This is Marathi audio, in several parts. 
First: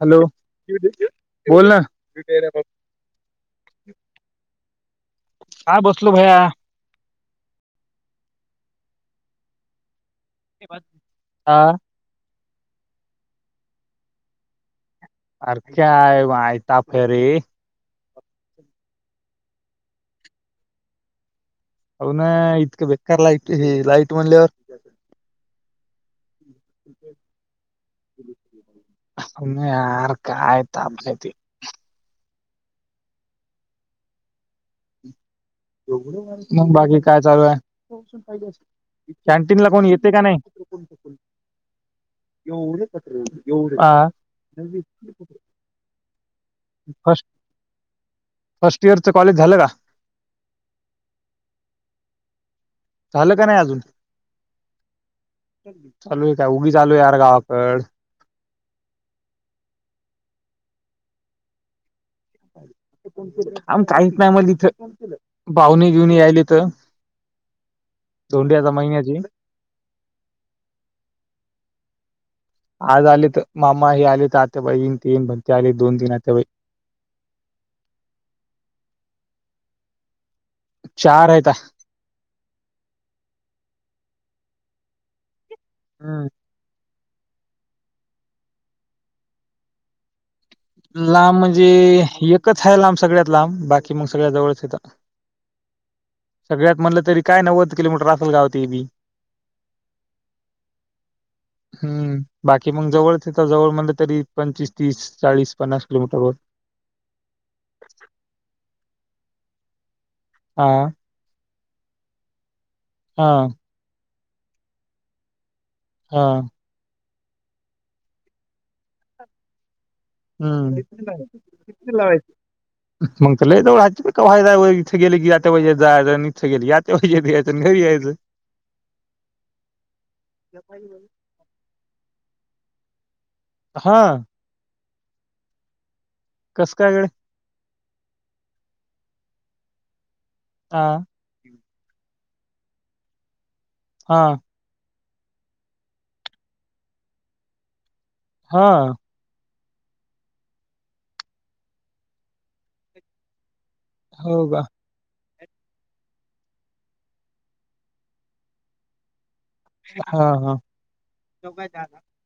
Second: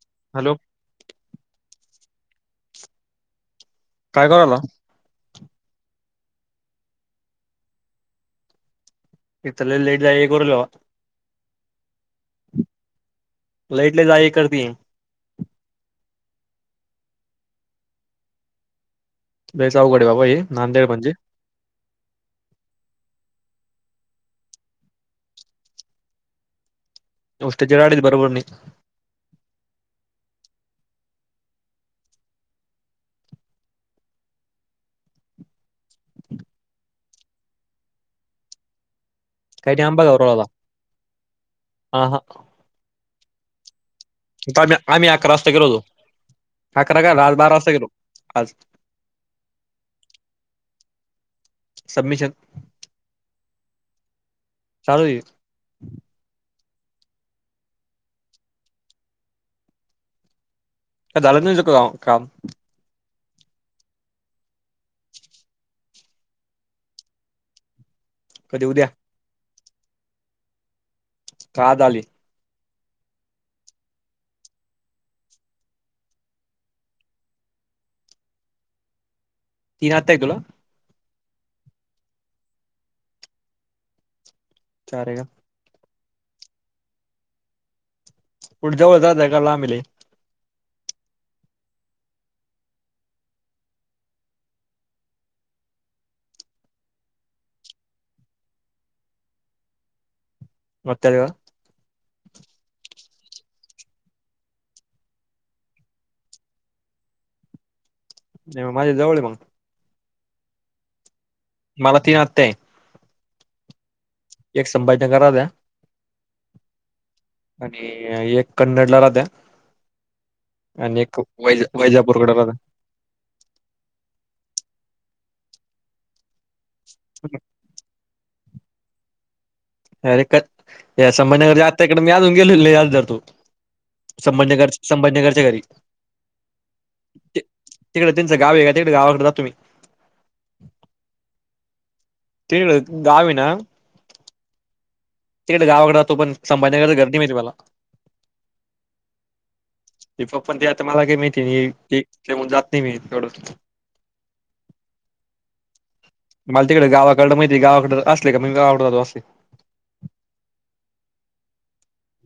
हॅलो बोल ना. तर. काय कराला. काय बसलो भैया. एकतर लई लईट जाए आं? लईट लई जाए करती. [unintelligible] लइच अवघडे बाबाहे नांदेड म्हंजे. होना इतकं बेकार लाईट हे लाईट म्हणल्यावर दोस्ताच्या गाडी बरोबर नइ. नाही यार काय तापलंते. मं बाकी काय चालूआय? कॅन्टीन ला काही नाही कोन आंबा येते का गावराला नाय? आला. हा हा आ? तामी आमी आकरा वास्ता गेलोतो. आकरा काल फर्स्ट आज बारा वास्ता गेलो आज. फर्स्ट इयरचं कॉलेज झालं का सबमिशन. झालं का नाय अजून? चालू आहे मीच आलोयार गावाकंड. का झालंचन तुझं काम काम? आमच्या ऐकन्यामधी इथं पाऊने बिउने यायलेत. [inaudible] धोंड्याचा उद्या महिन्याची. काआज‌आली? आज आलेतं मामा हे आलेतं आत्या बाईन तीन भक्ती आले दोनतीन आत्याबाई. [inaudible] तीन आत्त्याये तुला? चार आयता. चारे का? हम्. कुटं जवळ जाताय का लांबेलै? लाम म्हंजे एकच हाय लाम सगळ्यात लाम बाकी मग सगळ्या जवळचयता. [inaudible] सगळ्यात म्हणलं तरी काय नव्वद किलोमीटर असल गाव तेबी. मतरवा. हम्म बाकी मग जवळच तर जवळ म्हणलं तरी पंचवीस, तीस, चाळीस. पन्नास किलोमीटरवर. नाईम माझ्या जवळेम. हां. मला तीन आत्त्याय. हां. एक संभाजीनगरात्या. हां. आणिइ येक कन्नडला राहत्या. हम्म आणि एक वैज वैजापूरकडे राहत्या मगत लै जवळ हाय्च कवाय जाय व्हय. थं गेलकी आत्त्याबाईच्यात जायंच आणि इथं गेलकी या आत्याबाईच्यात यायचं अन् घरी यायचं. अरे क् या संभाजीनगरच्या आत्याकडे मी अजून गेलेलो नइ आज जातो. हां? संभाजीनगरच्या घरी काय गड्या ती् तिकडं त्यांचं गावेका तिकडं गावाकडं जा तुम्ही? हां. तिक्डं गावेना हां. तिकडे गावाकडे राहतो पण संभाजण्याकर गर्दी माहितीुम्हाला हा ते पप्पण ते आता मला काही माहिती तेन जात नाही मी तेवढं हो का मला तिकडे गावाकड माहिती गावाकड असले का मी गावाकडतो असे हा हा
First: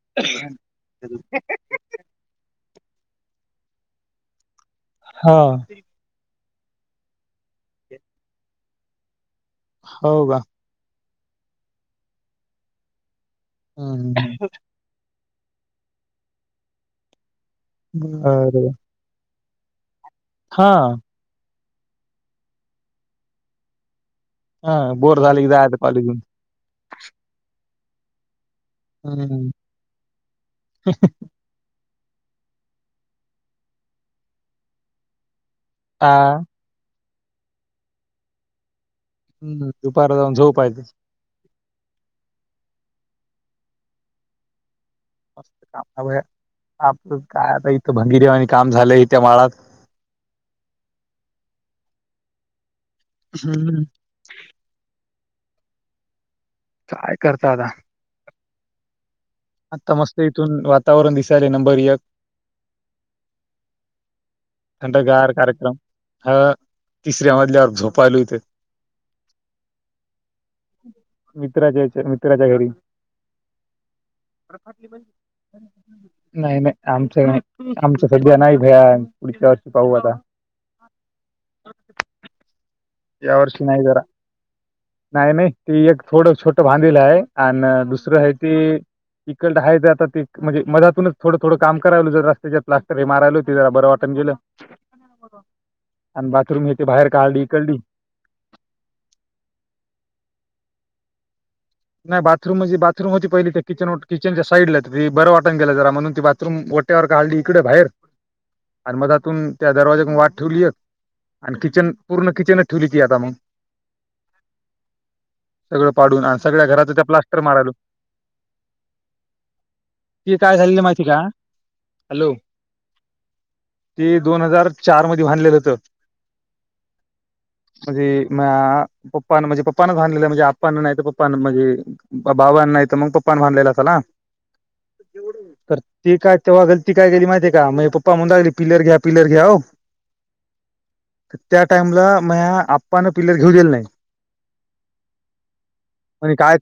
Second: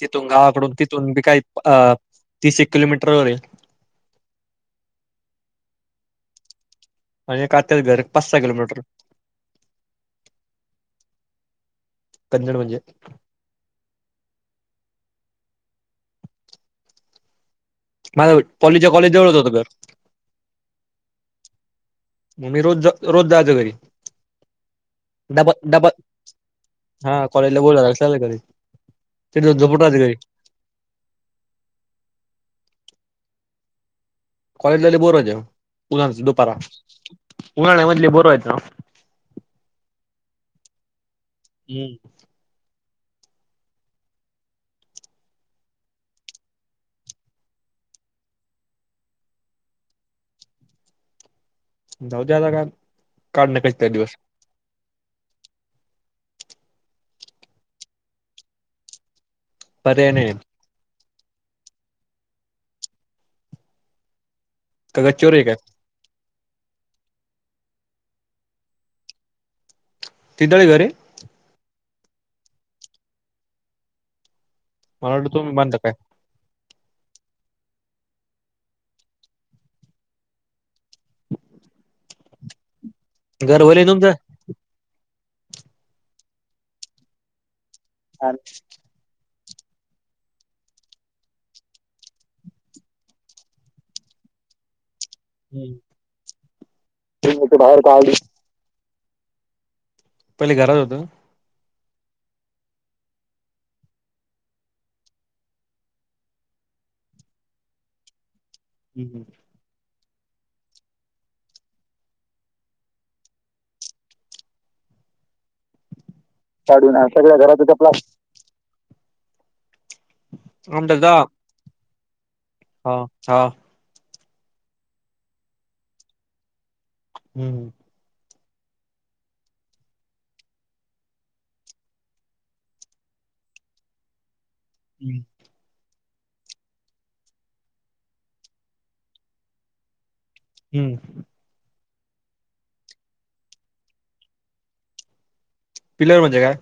तिथून गावाकडून तिथून मी काही अ ति किलोमीटर वर हा आणि काात्याच घर पाच सहा किलोमीटर हो का कन्नड म्हणजे हम्म ह् माझ बरोबर पॉलेच्या कॉलेज जवळत होत तर हा मम्मी रोज रोज दाज घरी हा बोर झाले की डब जायचं डब कॉलेजून हा कॉलेजला बोलावल चालला हम्म घरी. [unintelligible] कॉलेजला लय बोर व्हायच. आ उन्हाळ्याच दुपारा उन्हाळ्यामध्ये लय बोर व्हायचं. हम्म दुपार जाऊन झोपायचं. हम्म मस्त काम आपलं काय आता इथं भंगीरी वानी काम झालंय इथे माळात. जाऊदे आता काय, काढ ना हम्म, कसंतरी दिवस. काय करता आता. आता पर्याय मस्त नाही इथून वातावरण दिसायले नंबर एक. का थंडगार गच्चीवर आहे काय कार्यक्रम हा तिसऱ्या मधल्यावर झोपायलो इथ. तिथळे घर आहे मित्राचे याच्या मित्राच्या घरी. मला वाटलं तुम्ही बांधता नाही नाही आमचं आमच सध्या नाही भया. पुढच्या वर्षी पाहू आता. या काय घर वर्षी नाही भले जरा. तुमचं नाही नाही ती एक थोड छोट भांधील आहे. आण दुसरं आहे ते इकडाय आता ते म्हणजे मधातूनच थोंड थोड काम करायलो. जरा रस्त्याच प्लास्टर हे मारायलं. ते जरा बंर वाटण गेलं. आणि बाथरूम हे ते बाहेर काढली इकळली. बाहेर काढली पहिले घरात होत. नाही बाथरूम म्हणजे बाथरूम होती पहिली त्या किचन किचनच्या साईडला बंर वाटण गेलं जरा. म्हणून ती बाथरूम काढली इकडे बाहेर. आणि मग त्यातुन त्या दरवाजा वाट ठेवली एक. आणि किचन पूर्ण किचनच ठेवली की आता मग. सगळं पाडून. आणि सगळ्या घराच काढून तर सगळ्या प्लास्टर घरात मारायलो. त्या प्लास्टिक त काय झालेले माहिती का? हॅलो ह हा ते दोन हजार चार मध्ये बांधलेलं होत. हम्म मह्या पप्पान म्हणजे पप्पानं बांधलेलं. म्हणजे आप्पाने नाही तर प प्प म्हणजे बाबां नाही तर मग पप्पाने बांधलेला असेल ना. ते काय तेव्हा गलती काय केली माहितीय का? माझे पप्पा म्हणू लागले पिल्लर घ्या पिल्लर घ्या हो हम्म टाईमला माह्या आप्पान पिलर घेऊ दिल नाही. पिलर आणि म्हणजे काय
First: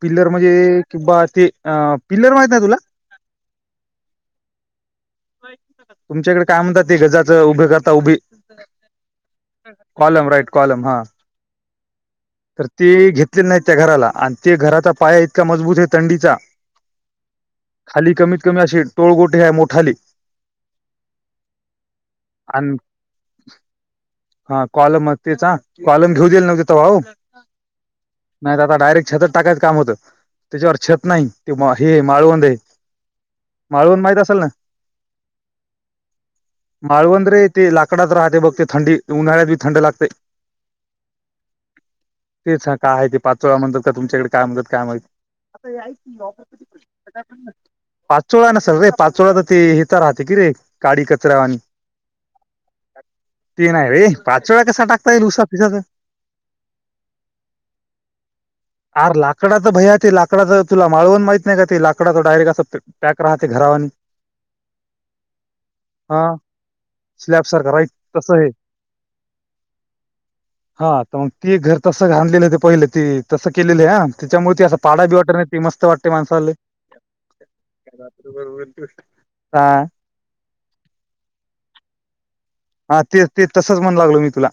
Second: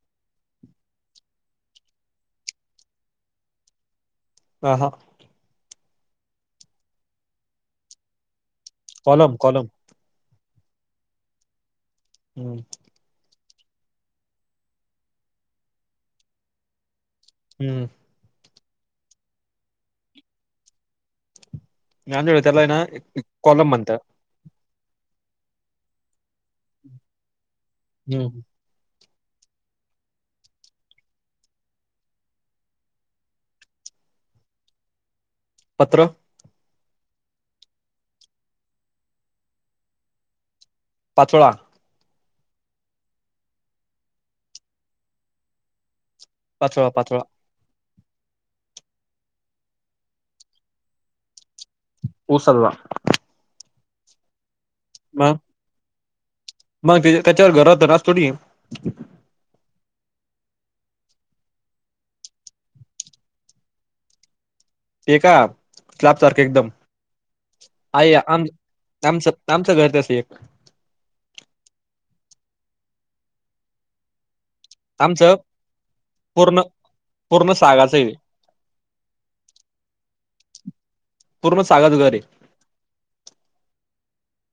पिल्लर म्हणजे किंवा ते अ पिल्लर माहित नाही तुला. हा हा तुमच्याकडे काय म्हणतात. ते गजाच उभे करता उभे. Column column. Column right column हा हम्म तर ते घेतले नाही. त्या घराला आणि घराचा पाया इतका मजबूत आहे. तंडीचा हम्म खाली कमी कमी अशी टोळगोटी हाय असे मोठाले. आमच्याकडे त्याला आणि ना कॉलम म्हणतात. कलम म तेच कॉलम घेऊ दिले नव्हते तेव्हा. हो हम्म नाहीत दादा डायरेक्ट छत टाकायच होत. त्याच्यावर छत नाही. ते हे माळवंद हे माळवंद माहित असेल ना. पत्र माळवंद रे ते लाकडात राहते. ते थंडी उन्हाळ्यात बी थंड लागतय. पाचोळा. तेच का आहे ते पाच वेळा मंतर का तुमच्याकडे काय म्हणत काय माहि पाचोळा पाचोळा [unintelligible] [unintelligible] पाचोळा नसेल रे, पाचवोळा तर ते येचा राहत राहते की रे काडी कचऱ्या वाणी हो सल्ला तीन नाही रे पाचोळा कसा टाकता येईल उसा फिसाचा मग त्याच्यावर घरात रा आर लाकडाचं भयात ते लाकडाच तुला माळवण माहित नाही का ते लाकडाच डायरेक्ट असं पॅक राहते घरावानी ते का हा स्लाबसारखं एकदम स्लॅब सारखा राईट तसं आहे. आमचं आमचं घर तसं एक हा ते घर तसं घा आणलेलं ते पहिले ते तसं केलेलीय च्या मुळं ते असं आमचं पाडात मस्त वाटते माणसाले पूर्ण पूर्ण सागाचं आहे ब हा [unintelligible] पूर्ण साधाच घर हे. हा ते ते तसच मनू लागलो मी तुला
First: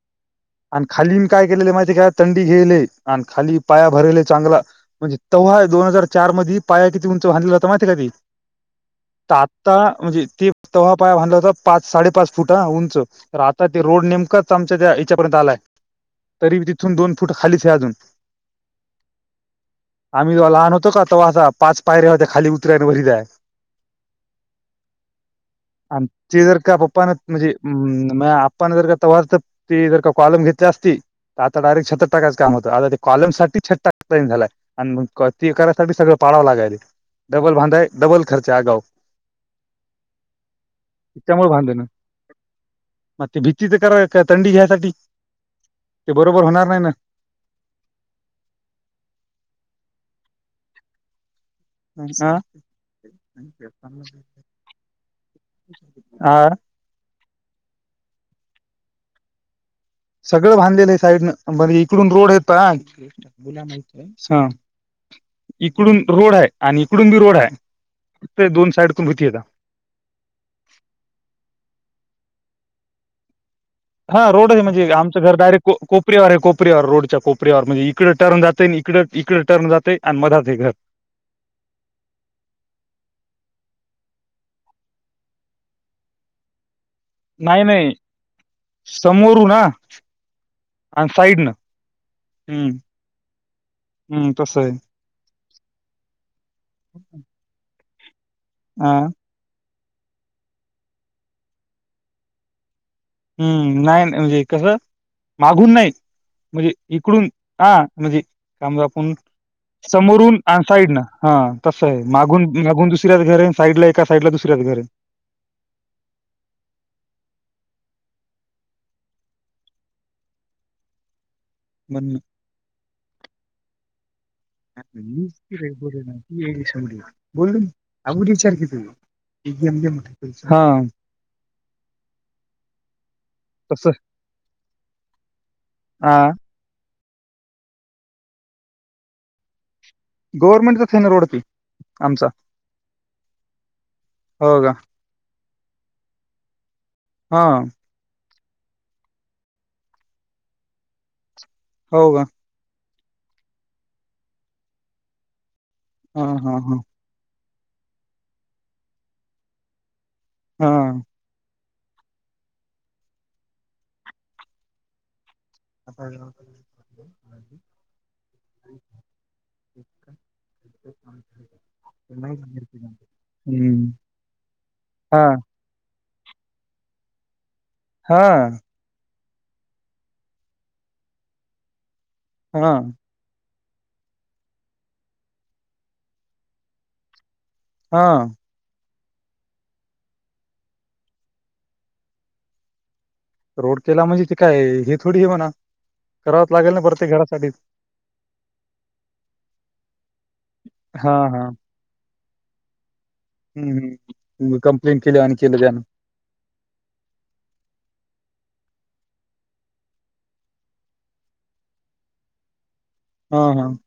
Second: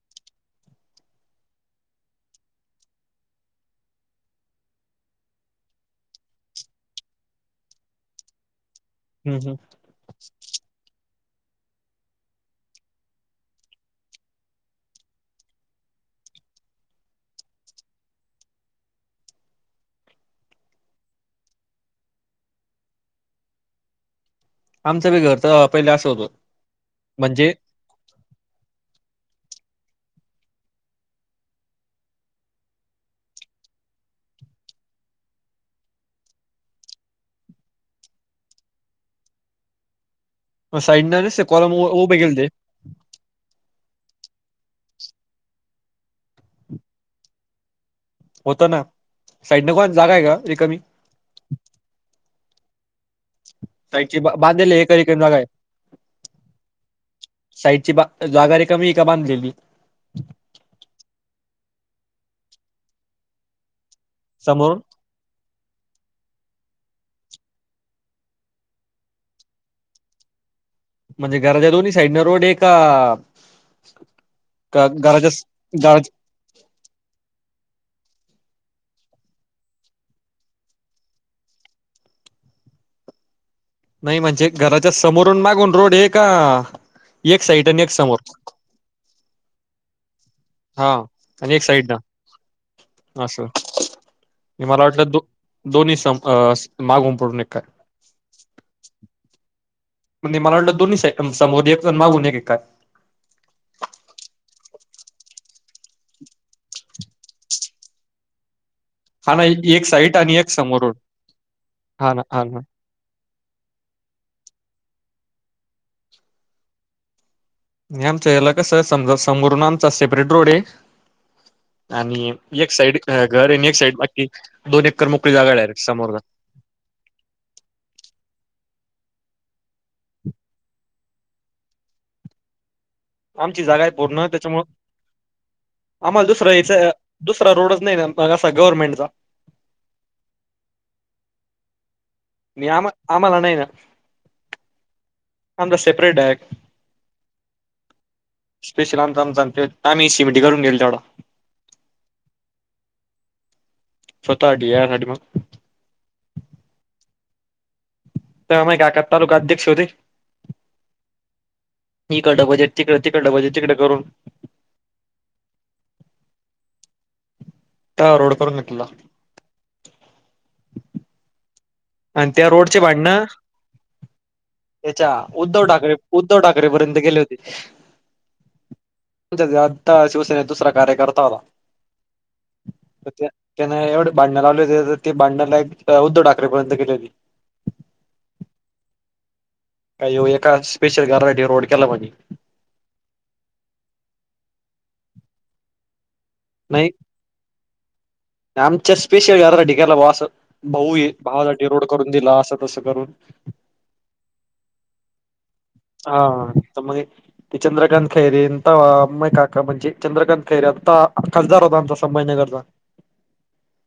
[unintelligible] आणि खाली मी काय केलेलं माहितीय का थंडी घेयले आणि खाली पाया भरले चांगला म्हणजे तव्हा दोन हजार चार मध्ये पाया किती उंच भरला होता माहिती आहे का मी? आ हम्म हम्म. आता म्हणजे ते तव्हा पाया बधला होता पाच साडेपाच फूट हा उंच. तर आता ते रोड नेमकाच आमच्या त्या ह्यच्यापर्यंत आलाय. तरी तिथून दोन फूट खालीच आहे अजून. [unintelligible] आम्ही जेव्हा लहान होतो का तव्हा आता पाच पायऱ्या होत्या खाली उतर्या व घरी जायला. आमचं बी घर तेव्हा असं होतं. पप्पान म्हणजे मं आप्पन जर तव्हा ते जर का कॉलम घेतल्या असती आता डायरेक्ट छतं टाकायचं काम होतं. आता ते कॉलम साठी छत टाकता येईना झालाय आणि तेका रस्ता भी पाळावं लागायलीत. डबल बांधाय डबल खर्च आ आगाव. [unintelligible] साईडनं त्या नसते मुळं कॉलम भांडण उ- उभे केले ते मग भीतीचं करांय थंडी हे असं ते बरोबर होणार नाही ना होत ना साईड ला कोण जागा हाय का रिकामी? ना अ साइडची बा बांधले एक एक जागा हे. हा साईडची बा जागा रिकामी आहे की बांधलेली? सगळं बांधलेलं आहे साईडनं बर इकडून रोड येत हा. समोरून इकडून रोड आहे आणि इकडून बी रोड आहे ते दोन साइड तून भतीता म्हणजे घराच्या दोन्ही साईड न रोड हे का? हा रोड आहे का म्हणजे आमचं घराच्या घर स- डायरेक्ट घराच्या कोपऱ्यावर हे कोपऱ्यावर रोडच्या कोपऱ्यावर म्हणज इकडं टर्न जातंय आणि इकडं इकड टर्न जातय आणि म रातय घर नाही म्हणजे घराच्या समोरून मागून रोड हे का? एक नाही साइट न एक नाही समोर. समोरून हा हा आणि एक साइड हम्म नं असं हम्म तसं आहे मला वाटलं दो दोन्ही स अं मागून पडून एक काय? हा म्हणजे मला वाटलं दोन्ही सा समोर एक जण मागून हे कि काय? हम्म! नाही म्हणजे कसं मागून नाही म्हणजे इकडून हा म्हणजे समजा आपुण हा ना एक साईट समोरून एक आणि समोरून साईडनं. हा तसं हाय. हा ना हा मागून ना मागून दुसऱ्या घरये साईडला एका साईडला दुसऱ्या घर आमचं याला कसं समजा समोरून आमचा सेपरेट रोडये म्हणून आणि एक साइड घर आणि एक साइड. बोल नाी ए सगडी बोललून आगडीचारखी तुझ. हा. आमची जागा तसं आहे पूर्ण त्याच्यामु हा आम्हाला दुसरं याच. दुसरा रोडच नाही ना मग असा गव्हर्नमेंटचा गव्हर्नमेंट तरथे ना रोडत. मी आम आम्हाला नाही ना हो का आमचा सेपरेट डाय. हा. स्पेशल आमचा आमचा आमही शिमेट करून गेल तेवढा हो का? फतडी या सा मग हा हा हा. तर अम काका तालुका अध्यक्ष होती. हा. ही कड पाजे तिकडे त कडलंं पाहिजे तिकडे करून आ. त्या रोड पून निघला. आणि त्या रोडचे भांडण हम्म. त्याच्या हा उद्धव ठाकरे उद्धव ठाकरे पर्यंत गेले होते. हा. म्हण आता शिवसेनेचा दुसरा कार्यकर्ता होता. हा. त्याना एवढे भांडण लावले होते तर ती भांडणला एक उद्धव ठाकरे पर्यंत गेलेली. हा. काही हो एका स्पेशल गाड रोड केला म्हजे रोड केला म्हणजे ते काय हे थोडी हे बणा. लागेल ना नाही प्रत्येक घरासाठी आमच्या स्पेशल घराचा केला भा भाऊ हा हा भावासाठी रोड. दिला असं तसं करून हम्म हम् कंप्लेनट केली आण. हा तर मग ते चंद्रकांत खैरेन आ अमय काका म्हणजे चंद्रकांत खैरे आता खासदार होता आमचा संभाजीनगरचा हम् हम.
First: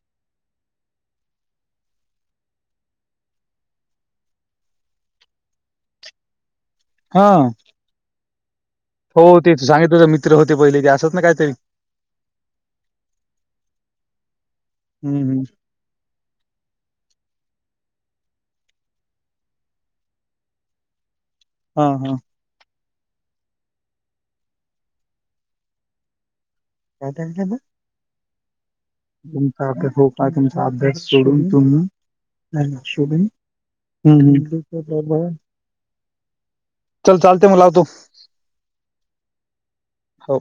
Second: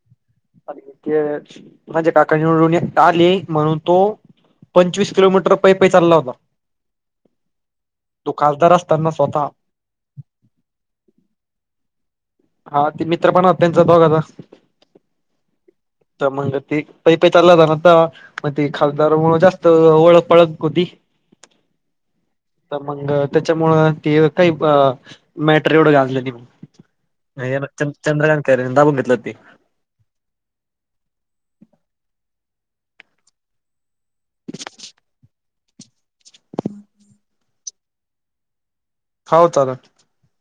ते जे काकणीून आली म्हणून तो. पंचवीस किलोमीटर पै पै चालला होता. हा. तू खासदार असत. हो तेच सांगित तुझ मित्र होते पहिले ते असत ना काही तरी हा ते मित्र पण हो त्यांचा दोघंचा हम्म हम्म. तर मंग ती प प चालला जा नाता मग ते खासदार मु जास्त ओळख पळख होती. हा हा. तर मग त्याच्यामुळं ते काही अ मॅटर एवढं गाजले मग नाही चंद्रकांत. खैरेने दाबून घेतलं ते. तुमचा हो का आहे तुमचा अभ्यास सोडून तुम्ही [unintelligible] चल चालते मग लावतो. हाऊ चाललं. हो.